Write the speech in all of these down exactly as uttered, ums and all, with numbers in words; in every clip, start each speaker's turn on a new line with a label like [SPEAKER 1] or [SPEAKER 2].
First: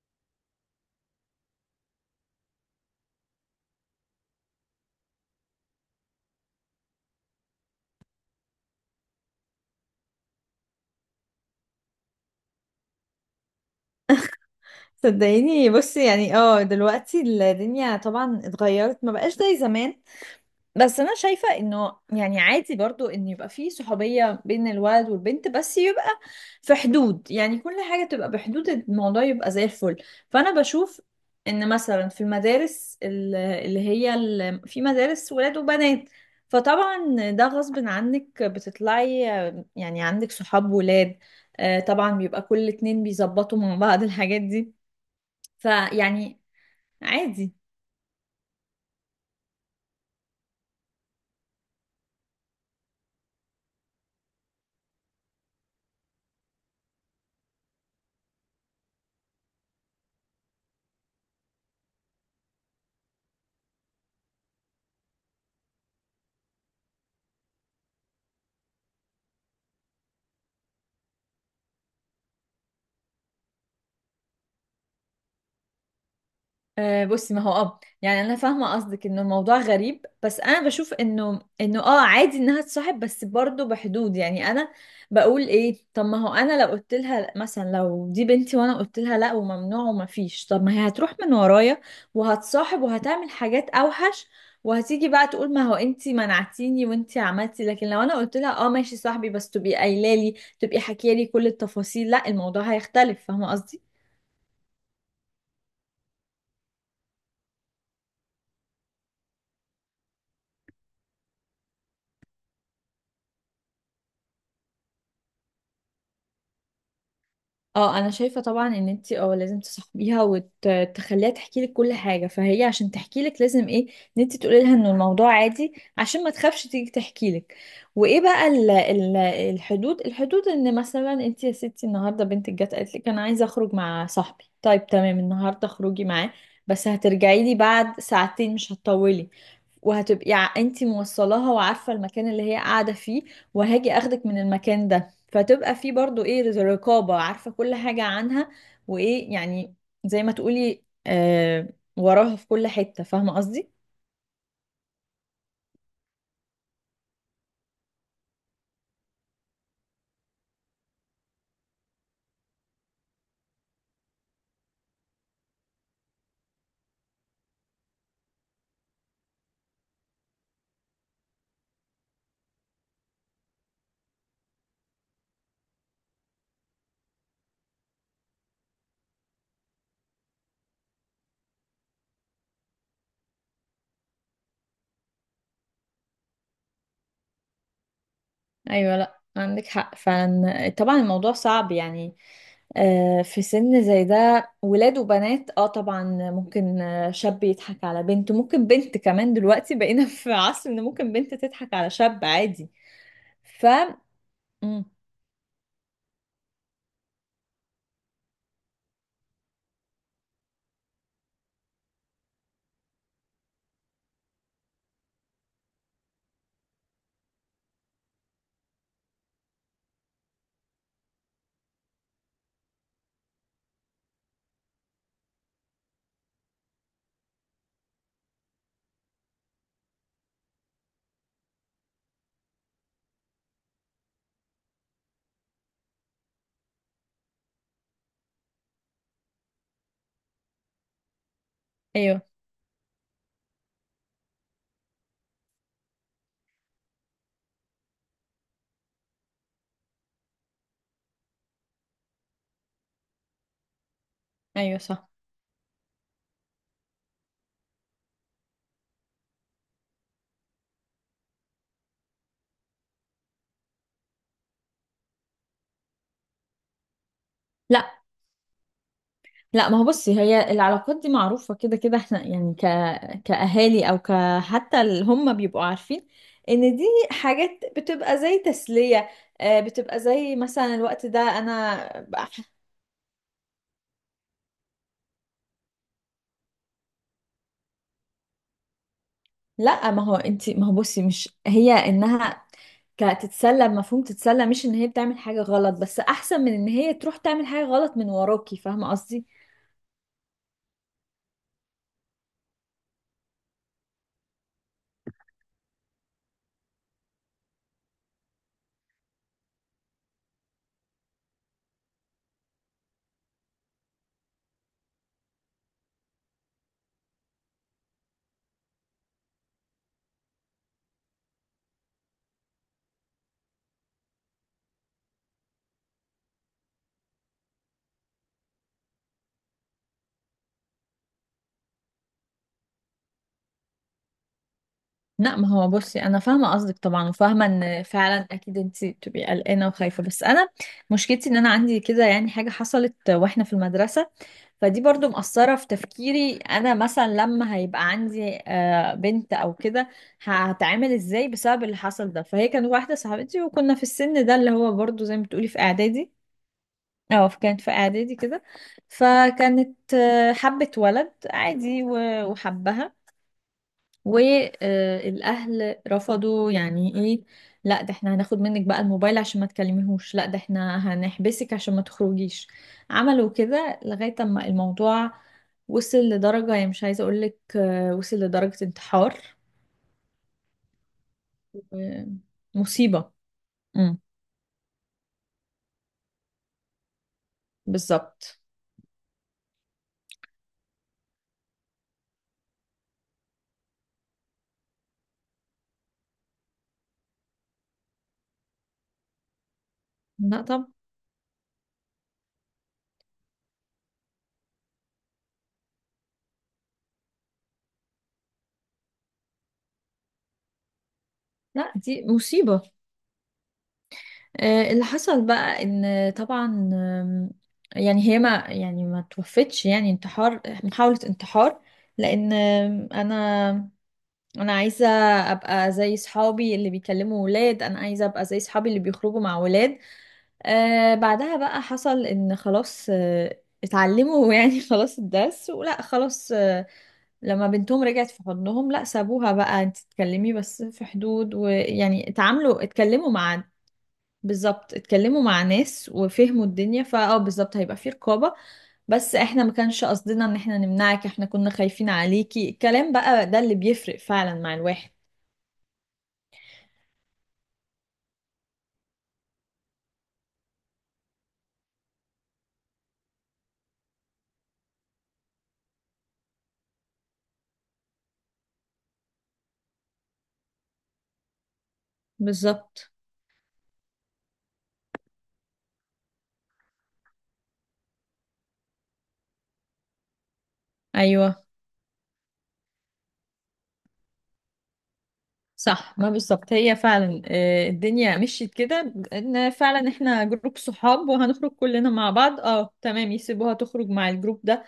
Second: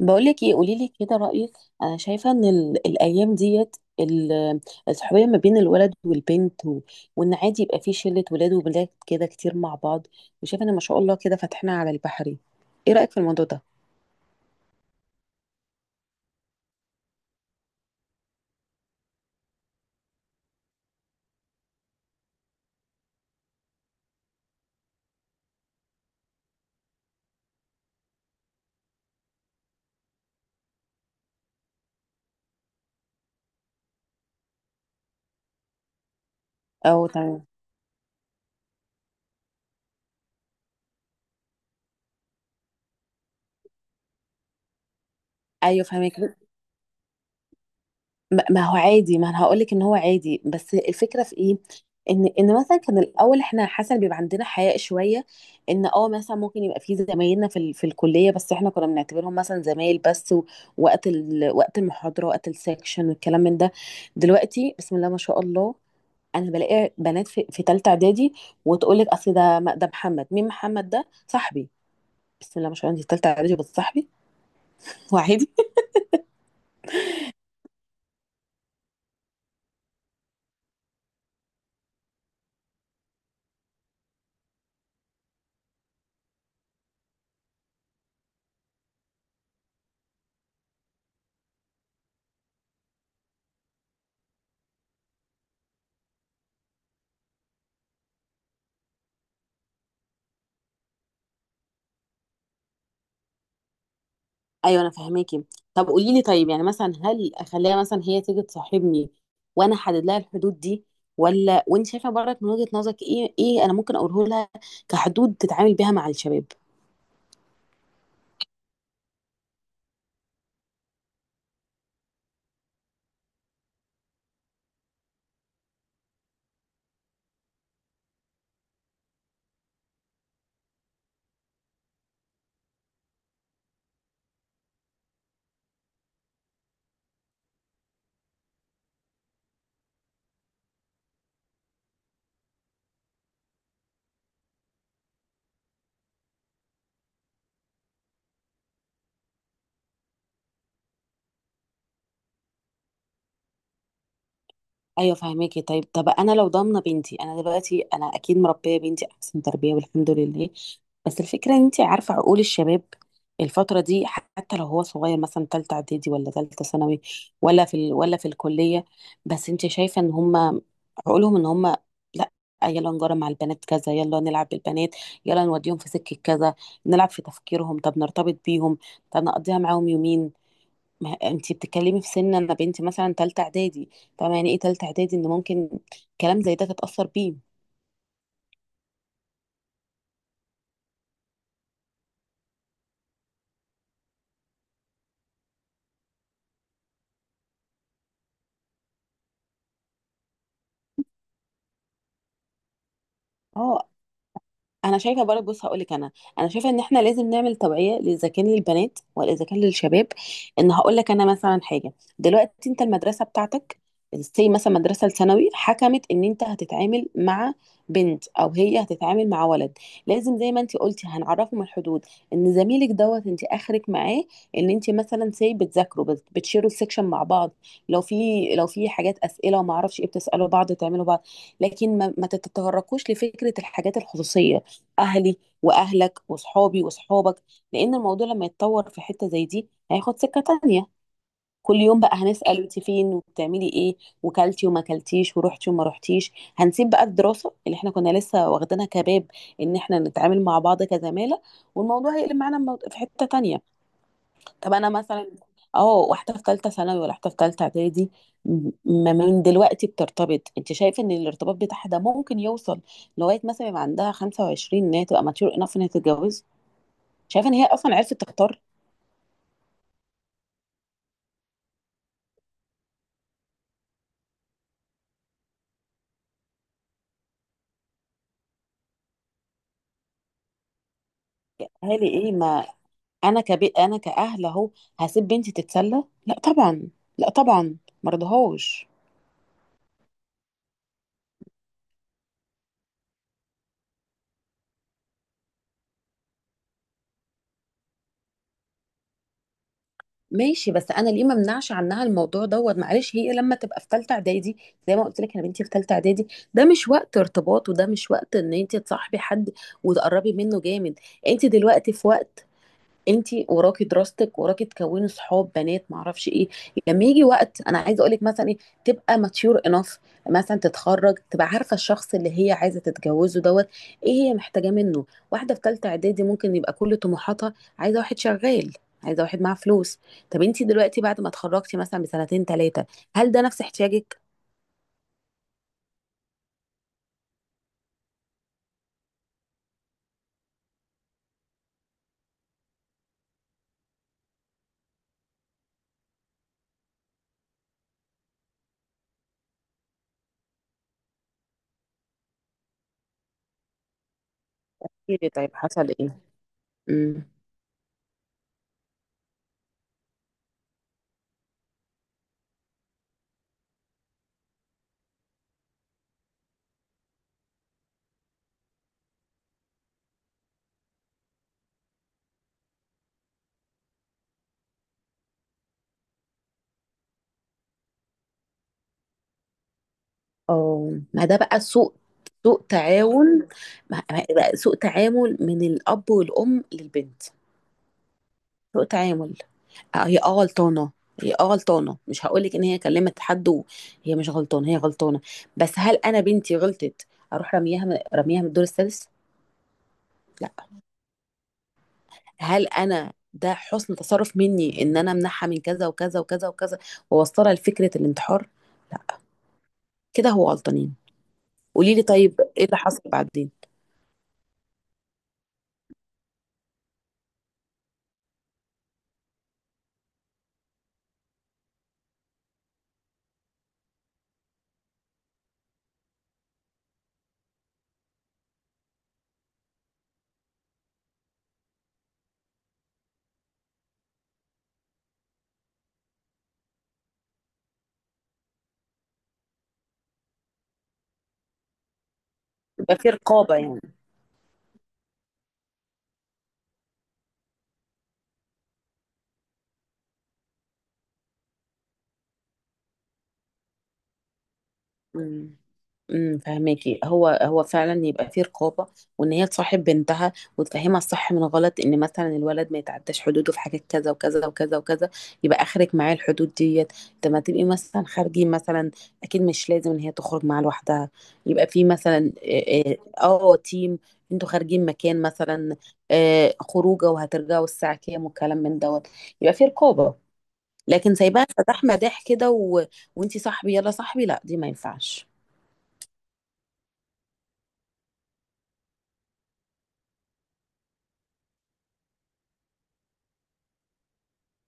[SPEAKER 1] بقولك ايه، قوليلي كده رأيك. انا شايفة ان ال- الايام ديت ال- الصحوبية ما بين الولد والبنت و... وان عادي يبقى في شلة ولاد وبنات كده كتير مع بعض، وشايفة ان ما شاء الله كده فاتحنا على البحري. ايه رأيك في الموضوع ده؟
[SPEAKER 2] صدقيني، بصي يعني اه دلوقتي الدنيا طبعا اتغيرت، ما بقاش زي زمان. بس انا شايفة انه يعني عادي برضو ان يبقى في صحوبية بين الولد والبنت، بس يبقى في حدود. يعني كل حاجة تبقى بحدود، الموضوع يبقى زي الفل. فانا بشوف ان مثلا في المدارس ال- اللي هي ال- في مدارس ولاد وبنات،
[SPEAKER 1] او
[SPEAKER 2] فطبعا
[SPEAKER 1] تمام.
[SPEAKER 2] ده غصب عنك بتطلعي يعني عندك صحاب ولاد. آه، طبعا بيبقى كل اتنين بيظبطوا مع بعض الحاجات دي،
[SPEAKER 1] ايوه فاهمك.
[SPEAKER 2] فيعني عادي.
[SPEAKER 1] ما ما هو عادي، ما انا هقول لك ان هو عادي، بس الفكره في ايه. ان ان مثلا كان الاول احنا حسن بيبقى عندنا حياء شويه، ان اه مثلا ممكن يبقى في زمايلنا في ال- في الكليه، بس احنا كنا بنعتبرهم مثلا زمايل بس و- وقت ال... وقت المحاضره وقت السكشن والكلام من ده. دلوقتي بسم الله ما شاء الله، انا بلاقي بنات في في ثالثه اعدادي، وتقول لك اصل ده ده محمد. مين محمد ده؟ صاحبي. بسم الله ما شاء الله، انت في ثالثه اعدادي بس صاحبي وعادي.
[SPEAKER 2] آه بصي، ما هو اه يعني انا فاهمه قصدك انه الموضوع غريب، بس انا بشوف انه انه اه عادي انها تصاحب، بس برضه بحدود. يعني انا بقول ايه؟ طب ما هو انا لو قلت لها مثلا، لو دي بنتي وانا قلت لها لا وممنوع وما فيش، طب ما هي هتروح من ورايا وهتصاحب وهتعمل حاجات اوحش، وهتيجي بقى تقول ما هو انتي منعتيني وانتي عملتي. لكن لو انا قلت لها اه ماشي صاحبي، بس تبقي قايله لي، تبقي حكيه لي كل التفاصيل، لا الموضوع هيختلف. فاهمه قصدي؟
[SPEAKER 1] ايوه انا فاهماكي. طب قولي لي، طيب يعني مثلا هل اخليها مثلا هي تيجي تصاحبني وانا احدد لها الحدود دي، ولا وانت شايفه برضك من وجهة نظرك ايه، ايه انا ممكن اقوله لها كحدود تتعامل بيها مع الشباب؟
[SPEAKER 2] اه انا شايفه طبعا ان انت اه لازم تصاحبيها وتخليها تحكي لك كل حاجه. فهي عشان تحكي لك لازم ايه؟ ان انت تقولي لها ان الموضوع عادي عشان ما تخافش تيجي تحكي لك. وايه بقى ال ال الحدود الحدود؟ ان مثلا انت يا ستي النهارده بنتك جت قالت لك انا عايزه اخرج مع صاحبي، طيب تمام، النهارده اخرجي معاه بس هترجعي لي بعد ساعتين، مش هتطولي. وهتبقي انت موصلاها وعارفه المكان اللي هي قاعده فيه، وهاجي اخدك من المكان ده. فتبقى في برضو ايه، رز- رقابة، عارفة كل حاجة عنها. وايه يعني، زي ما تقولي آه وراها في كل حتة. فاهمة قصدي؟
[SPEAKER 1] ايوه فهماكي. طيب، طب انا لو ضامنه بنتي، انا دلوقتي انا اكيد مربيه بنتي احسن تربيه والحمد لله، بس الفكره ان انت عارفه عقول الشباب الفتره دي، حتى لو هو صغير مثلا تالتة اعدادي ولا تالتة ثانوي ولا في ال... ولا في الكليه، بس انت شايفه ان هم عقولهم ان هم، لا، يلا نجرى مع البنات كذا، يلا نلعب بالبنات، يلا نوديهم في سكه كذا، نلعب في تفكيرهم، طب نرتبط بيهم، طب نقضيها معاهم يومين. ما انتي بتتكلمي في سن، انا بنتي مثلا تالتة اعدادي، طبعا يعني ايه تالتة اعدادي، ان ممكن كلام زي ده تتأثر بيه.
[SPEAKER 2] ايوه، لا عندك حق فعلا. طبعا الموضوع صعب يعني. آه في سن زي ده، ولاد وبنات اه طبعا ممكن، آه، شاب يضحك على بنت، ممكن بنت كمان دلوقتي بقينا في عصر ان ممكن بنت تضحك على شاب عادي. ف
[SPEAKER 1] اه
[SPEAKER 2] مم،
[SPEAKER 1] انا شايفه برضه، بص هقول لك انا، انا شايفه ان احنا لازم نعمل توعيه اذا كان للبنات ولا اذا كان للشباب. ان هقول لك انا مثلا حاجه، دلوقتي انت المدرسه بتاعتك زي مثلا مدرسه الثانوي حكمت ان انت هتتعامل مع بنت او هي هتتعامل مع ولد، لازم زي ما انت قلتي هنعرفهم الحدود. ان زميلك دوت انت اخرك معاه ان انت مثلا سي بتذاكروا، بت- بتشيروا السكشن مع بعض، لو في، لو في حاجات اسئله وما اعرفش ايه بتسالوا بعض تعملوا بعض، لكن ما, ما تتطرقوش لفكره الحاجات الخصوصيه، اهلي واهلك وصحابي وصحابك، لان الموضوع لما يتطور في حته زي دي هياخد سكه تانية. كل يوم بقى
[SPEAKER 2] ايوه،
[SPEAKER 1] هنسال انت فين وبتعملي ايه، وكلتي وما كلتيش ورحتي وما رحتيش، هنسيب بقى الدراسه اللي احنا كنا لسه واخدينها كباب، ان احنا نتعامل مع بعض كزماله، والموضوع هيقلب معانا مو- في حته تانية. طب
[SPEAKER 2] ايوه،
[SPEAKER 1] انا
[SPEAKER 2] صح.
[SPEAKER 1] مثلا، اه واحده في ثالثه ثانوي ولا واحده في ثالثه اعدادي، م- ما من دلوقتي بترتبط، انت شايفه ان الارتباط بتاعها ده ممكن يوصل لغايه مثلا يبقى عندها خمسة وعشرين، ان هي تبقى ماتيور انف، ان هي تتجوز، شايفه ان هي اصلا
[SPEAKER 2] لا،
[SPEAKER 1] عرفت تختار؟
[SPEAKER 2] لا ما هو بصي هي العلاقات دي معروفة كده كده. احنا يعني ك... كأهالي او ك... حتى اللي هم بيبقوا عارفين ان دي حاجات بتبقى زي تسلية. آه، بتبقى زي مثلا الوقت ده انا
[SPEAKER 1] اهالي ايه؟
[SPEAKER 2] بح-
[SPEAKER 1] ما انا كبيت، انا كاهل اهو، هسيب بنتي تتسلى؟ لا طبعا. لا طبعا، مرضهوش.
[SPEAKER 2] لا ما هو انت ما هو بصي مش هي انها كتتسلى. مفهوم تتسلى مش ان هي بتعمل حاجة غلط، بس احسن من ان هي تروح تعمل حاجة غلط من وراكي. فاهمة قصدي؟
[SPEAKER 1] ماشي، بس انا ليه ما امنعش عنها الموضوع دوت؟ معلش، هي لما تبقى في ثالثه اعدادي، زي ما قلت لك انا بنتي في ثالثه اعدادي، ده مش وقت ارتباط وده مش وقت ان انت تصاحبي حد وتقربي منه جامد. انت دلوقتي في وقت، انتي وراكي دراستك، وراكي تكوني صحاب بنات معرفش ايه. لما يجي وقت انا عايزه اقولك مثلا ايه، تبقى ماتيور انف مثلا، تتخرج تبقى عارفه الشخص اللي هي عايزه تتجوزه دوت، ايه هي محتاجاه منه. واحده في ثالثه اعدادي ممكن يبقى كل طموحاتها عايزه واحد شغال، عايزه واحد معاه فلوس. طب انتي دلوقتي بعد ما اتخرجتي مثلا بسنتين ثلاثه، هل ده نفس احتياجك؟
[SPEAKER 2] لا ما هو بصي انا فاهمه قصدك طبعا، وفاهمه ان فعلا اكيد انت بتبقي قلقانه وخايفه، بس انا مشكلتي ان انا عندي كده يعني حاجه حصلت واحنا في المدرسه، فدي برضو مأثره في تفكيري. انا مثلا لما هيبقى عندي آه، بنت او كده، هتعامل ازاي بسبب اللي حصل ده. فهي كانت واحده صاحبتي وكنا في السن ده اللي هو برضو زي ما بتقولي
[SPEAKER 1] طيب
[SPEAKER 2] في
[SPEAKER 1] حصل
[SPEAKER 2] اعدادي.
[SPEAKER 1] ايه؟ امم
[SPEAKER 2] اه كانت في اعدادي كده، فكانت آه، حبت ولد عادي و- وحبها، والاهل رفضوا. يعني ايه، لا ده احنا هناخد منك بقى الموبايل عشان ما تكلميهوش، لا ده احنا هنحبسك عشان ما تخرجيش. عملوا كده لغاية اما الموضوع وصل لدرجة، يعني مش عايزة اقولك، آه، وصل لدرجة انتحار.
[SPEAKER 1] اه ما ده بقى سوء.
[SPEAKER 2] آه،
[SPEAKER 1] سوء
[SPEAKER 2] مصيبة.
[SPEAKER 1] تعاون.
[SPEAKER 2] امم
[SPEAKER 1] ما- ما- بقى سوء تعامل من الأب والأم للبنت.
[SPEAKER 2] بالظبط.
[SPEAKER 1] سوء تعامل. آه، هي اه غلطانة، هي اه غلطانة، مش هقولك ان هي كلمت حد وهي مش غلطانة، هي غلطانة، بس هل انا بنتي غلطت اروح رميها من رميها من الدور السادس؟
[SPEAKER 2] لا
[SPEAKER 1] لا.
[SPEAKER 2] طب،
[SPEAKER 1] هل انا ده حسن تصرف مني ان انا امنعها من كذا وكذا وكذا وكذا واوصلها لفكرة الانتحار؟ لا، كده هو غلطانين.
[SPEAKER 2] لا
[SPEAKER 1] قولي
[SPEAKER 2] دي
[SPEAKER 1] لي طيب،
[SPEAKER 2] مصيبة.
[SPEAKER 1] ايه اللي حصل بعدين؟
[SPEAKER 2] آه، اللي حصل بقى ان طبعا آم، يعني هي ما يعني ما توفتش، يعني انتحار، محاولة انتحار. لان آم، انا انا عايزة ابقى زي صحابي اللي بيكلموا ولاد، انا عايزة ابقى زي صحابي اللي بيخرجوا مع ولاد. آه بعدها بقى حصل ان خلاص آه اتعلموا يعني خلاص الدرس، ولا خلاص آه لما بنتهم رجعت في حضنهم، لا سابوها بقى انت تتكلمي بس في حدود، ويعني اتعاملوا
[SPEAKER 1] يبقى
[SPEAKER 2] اتكلموا
[SPEAKER 1] في
[SPEAKER 2] مع.
[SPEAKER 1] رقابة يعني.
[SPEAKER 2] بالظبط، اتكلموا مع ناس وفهموا الدنيا. فاه بالظبط هيبقى فيه رقابة. بس احنا ما كانش قصدنا ان احنا نمنعك، احنا كنا خايفين عليكي. الكلام بقى ده اللي بيفرق فعلا مع الواحد.
[SPEAKER 1] مم. امم فهماكي، هو هو فعلا يبقى فيه رقابه، وان هي تصاحب بنتها وتفهمها الصح من غلط، ان مثلا الولد ما يتعداش حدوده في حاجات كذا وكذا وكذا وكذا، يبقى اخرك معاه الحدود ديت. لما تبقي مثلا خارجين مثلا، اكيد مش لازم ان هي تخرج معاه لوحدها، يبقى في مثلا
[SPEAKER 2] بالظبط.
[SPEAKER 1] اه آه، آه، تيم، انتوا خارجين مكان مثلا، آه خروجه وهترجعوا الساعه كام والكلام من دوت، يبقى فيه رقابه. لكن
[SPEAKER 2] ايوه
[SPEAKER 1] سايباها فتح مداح كده و... وانتي صاحبي يلا صاحبي، لا دي ما ينفعش.
[SPEAKER 2] صح. ما بالظبط هي فعلا آه، الدنيا مشيت كده، ان فعلا احنا جروب صحاب وهنخرج كلنا مع بعض اه تمام، يسيبوها تخرج مع الجروب ده،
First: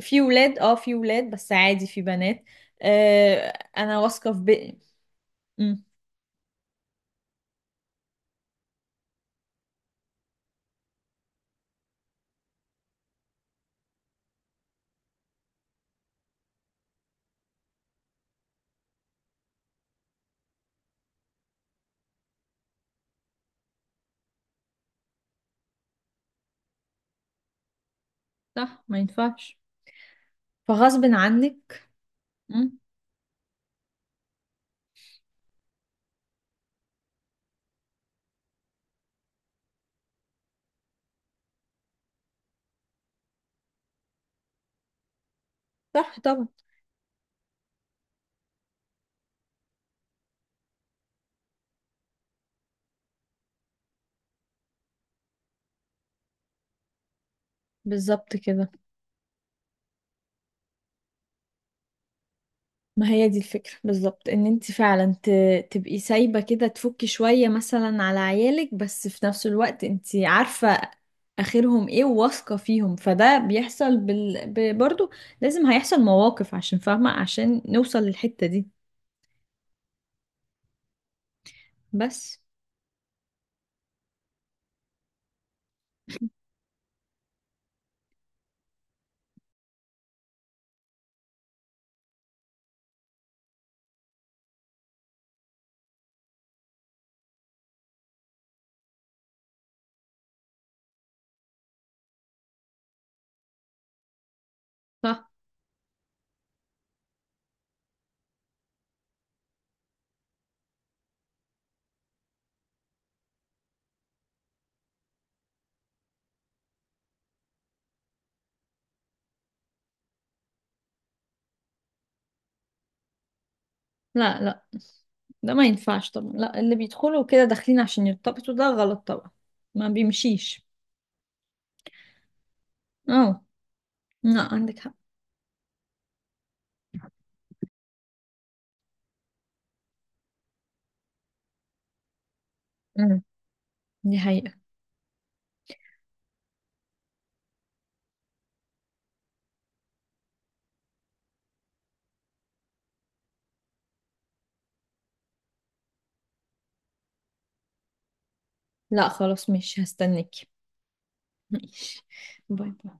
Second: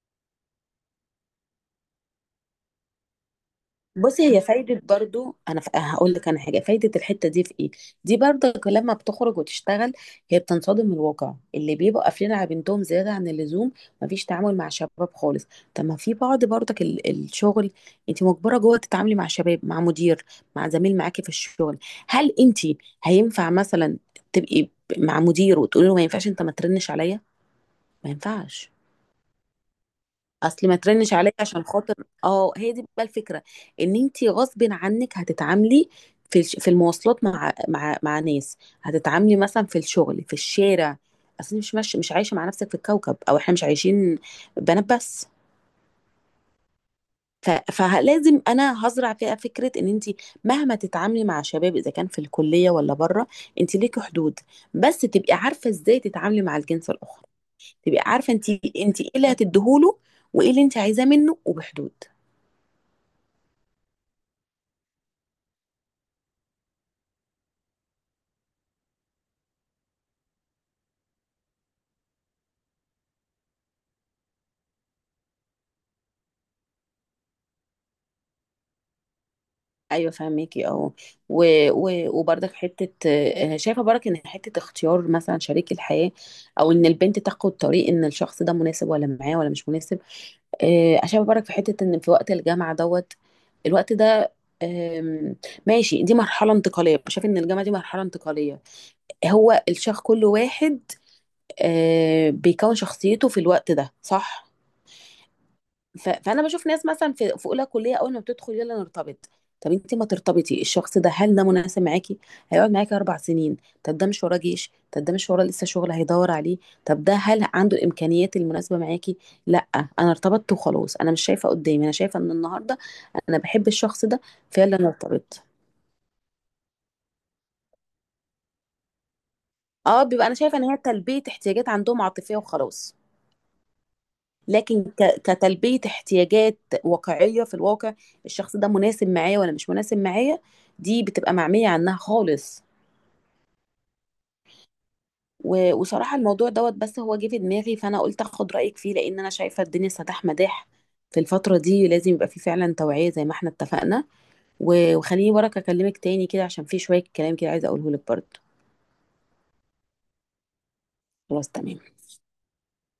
[SPEAKER 2] في ولاد اه في ولاد بس عادي في بنات. آه، انا
[SPEAKER 1] بصي
[SPEAKER 2] واثقة في
[SPEAKER 1] هي
[SPEAKER 2] بقى.
[SPEAKER 1] فايدة برضو، أنا ف-
[SPEAKER 2] مم،
[SPEAKER 1] هقول لك أنا حاجة، فايدة الحتة دي في إيه؟ دي برضك لما بتخرج وتشتغل، هي بتنصدم من الواقع اللي بيبقوا قافلين على بنتهم زيادة عن اللزوم، مفيش تعامل مع شباب خالص. طب ما في بعض برضك ال- الشغل أنت مجبرة جوه تتعاملي مع شباب، مع مدير، مع زميل معاكي في الشغل. هل أنت هينفع مثلا تبقي ب- مع مدير وتقولي له ما ينفعش أنت ما ترنش عليا؟ ما ينفعش.
[SPEAKER 2] صح، ما ينفعش.
[SPEAKER 1] اصل ما
[SPEAKER 2] فغصب
[SPEAKER 1] ترنش عليا
[SPEAKER 2] عنك.
[SPEAKER 1] عشان خاطر. اه، هي
[SPEAKER 2] مم.
[SPEAKER 1] دي بقى الفكره، ان انت غصب عنك هتتعاملي في الش- في المواصلات مع مع مع ناس، هتتعاملي مثلا في الشغل، في الشارع، اصل مش مش مش عايشه مع نفسك في الكوكب، او احنا مش عايشين بنات بس.
[SPEAKER 2] صح طبعا.
[SPEAKER 1] ف- فلازم انا هزرع فيها فكره ان انت مهما تتعاملي مع شباب اذا كان في الكليه ولا بره انت ليكي حدود، بس تبقي عارفه ازاي تتعاملي مع الجنس الاخر، تبقي عارفه
[SPEAKER 2] بالظبط
[SPEAKER 1] انت،
[SPEAKER 2] كده،
[SPEAKER 1] انت ايه اللي هتديهوله وايه اللي انت عايزاه منه، وبحدود.
[SPEAKER 2] ما هي دي الفكرة بالظبط. ان انت فعلا ت... تبقي سايبة كده، تفكي شوية مثلا على عيالك، بس في نفس الوقت انت عارفة اخرهم ايه وواثقة فيهم. فده بيحصل بال... ب... برضو لازم هيحصل مواقف عشان فاهمة، عشان نوصل للحتة دي.
[SPEAKER 1] ايوه فاهميكي اه. و... و...
[SPEAKER 2] بس
[SPEAKER 1] وبرضك حته آه، شايفه برضك ان حته اختيار مثلا شريك الحياه، او ان البنت تاخد طريق ان الشخص ده مناسب ولا معاه ولا مش مناسب، آه شايفه برضك في حته ان في وقت الجامعه دوت، الوقت ده، آم، ماشي، دي مرحله انتقاليه، شايفه ان الجامعه دي مرحله انتقاليه، هو الشخص كل واحد آه بيكون شخصيته في الوقت ده، صح؟
[SPEAKER 2] صح.
[SPEAKER 1] ف... فانا بشوف ناس مثلا في في اولى كليه اول ما بتدخل يلا نرتبط. طب انت ما ترتبطي، الشخص ده هل ده مناسب معاكي، هيقعد معاكي اربع سنين، طب ده مش وراه جيش، طب ده مش وراه لسه شغل هيدور عليه، طب ده هل عنده الامكانيات المناسبه معاكي؟ لا، انا ارتبطت وخلاص، انا مش شايفه قدامي، انا شايفه ان النهارده انا بحب الشخص ده
[SPEAKER 2] لا، لا
[SPEAKER 1] فيلا نرتبط.
[SPEAKER 2] ده ما ينفعش طبعا. لا اللي بيدخلوا كده داخلين عشان يرتبطوا ده غلط طبعا، ما
[SPEAKER 1] اه بيبقى انا شايفه ان
[SPEAKER 2] بيمشيش.
[SPEAKER 1] هي تلبيه احتياجات عندهم عاطفيه وخلاص،
[SPEAKER 2] اه. لا عندك
[SPEAKER 1] لكن
[SPEAKER 2] حق.
[SPEAKER 1] ك- كتلبية احتياجات واقعية في الواقع، الشخص ده مناسب معايا ولا مش مناسب معايا، دي بتبقى معمية عنها خالص.
[SPEAKER 2] مم. دي حقيقة.
[SPEAKER 1] و- وصراحة الموضوع دوت بس هو جه في دماغي، فأنا قلت أخد رأيك فيه، لأن أنا شايفة الدنيا سداح مداح في الفترة دي، لازم يبقى في فعلا توعية زي ما احنا اتفقنا. و- وخليني وراك أكلمك تاني كده، عشان في شوية كلام كده عايزة أقوله لك برضه.
[SPEAKER 2] لا خلاص مش هستناكي.
[SPEAKER 1] خلاص تمام.
[SPEAKER 2] ماشي. باي باي.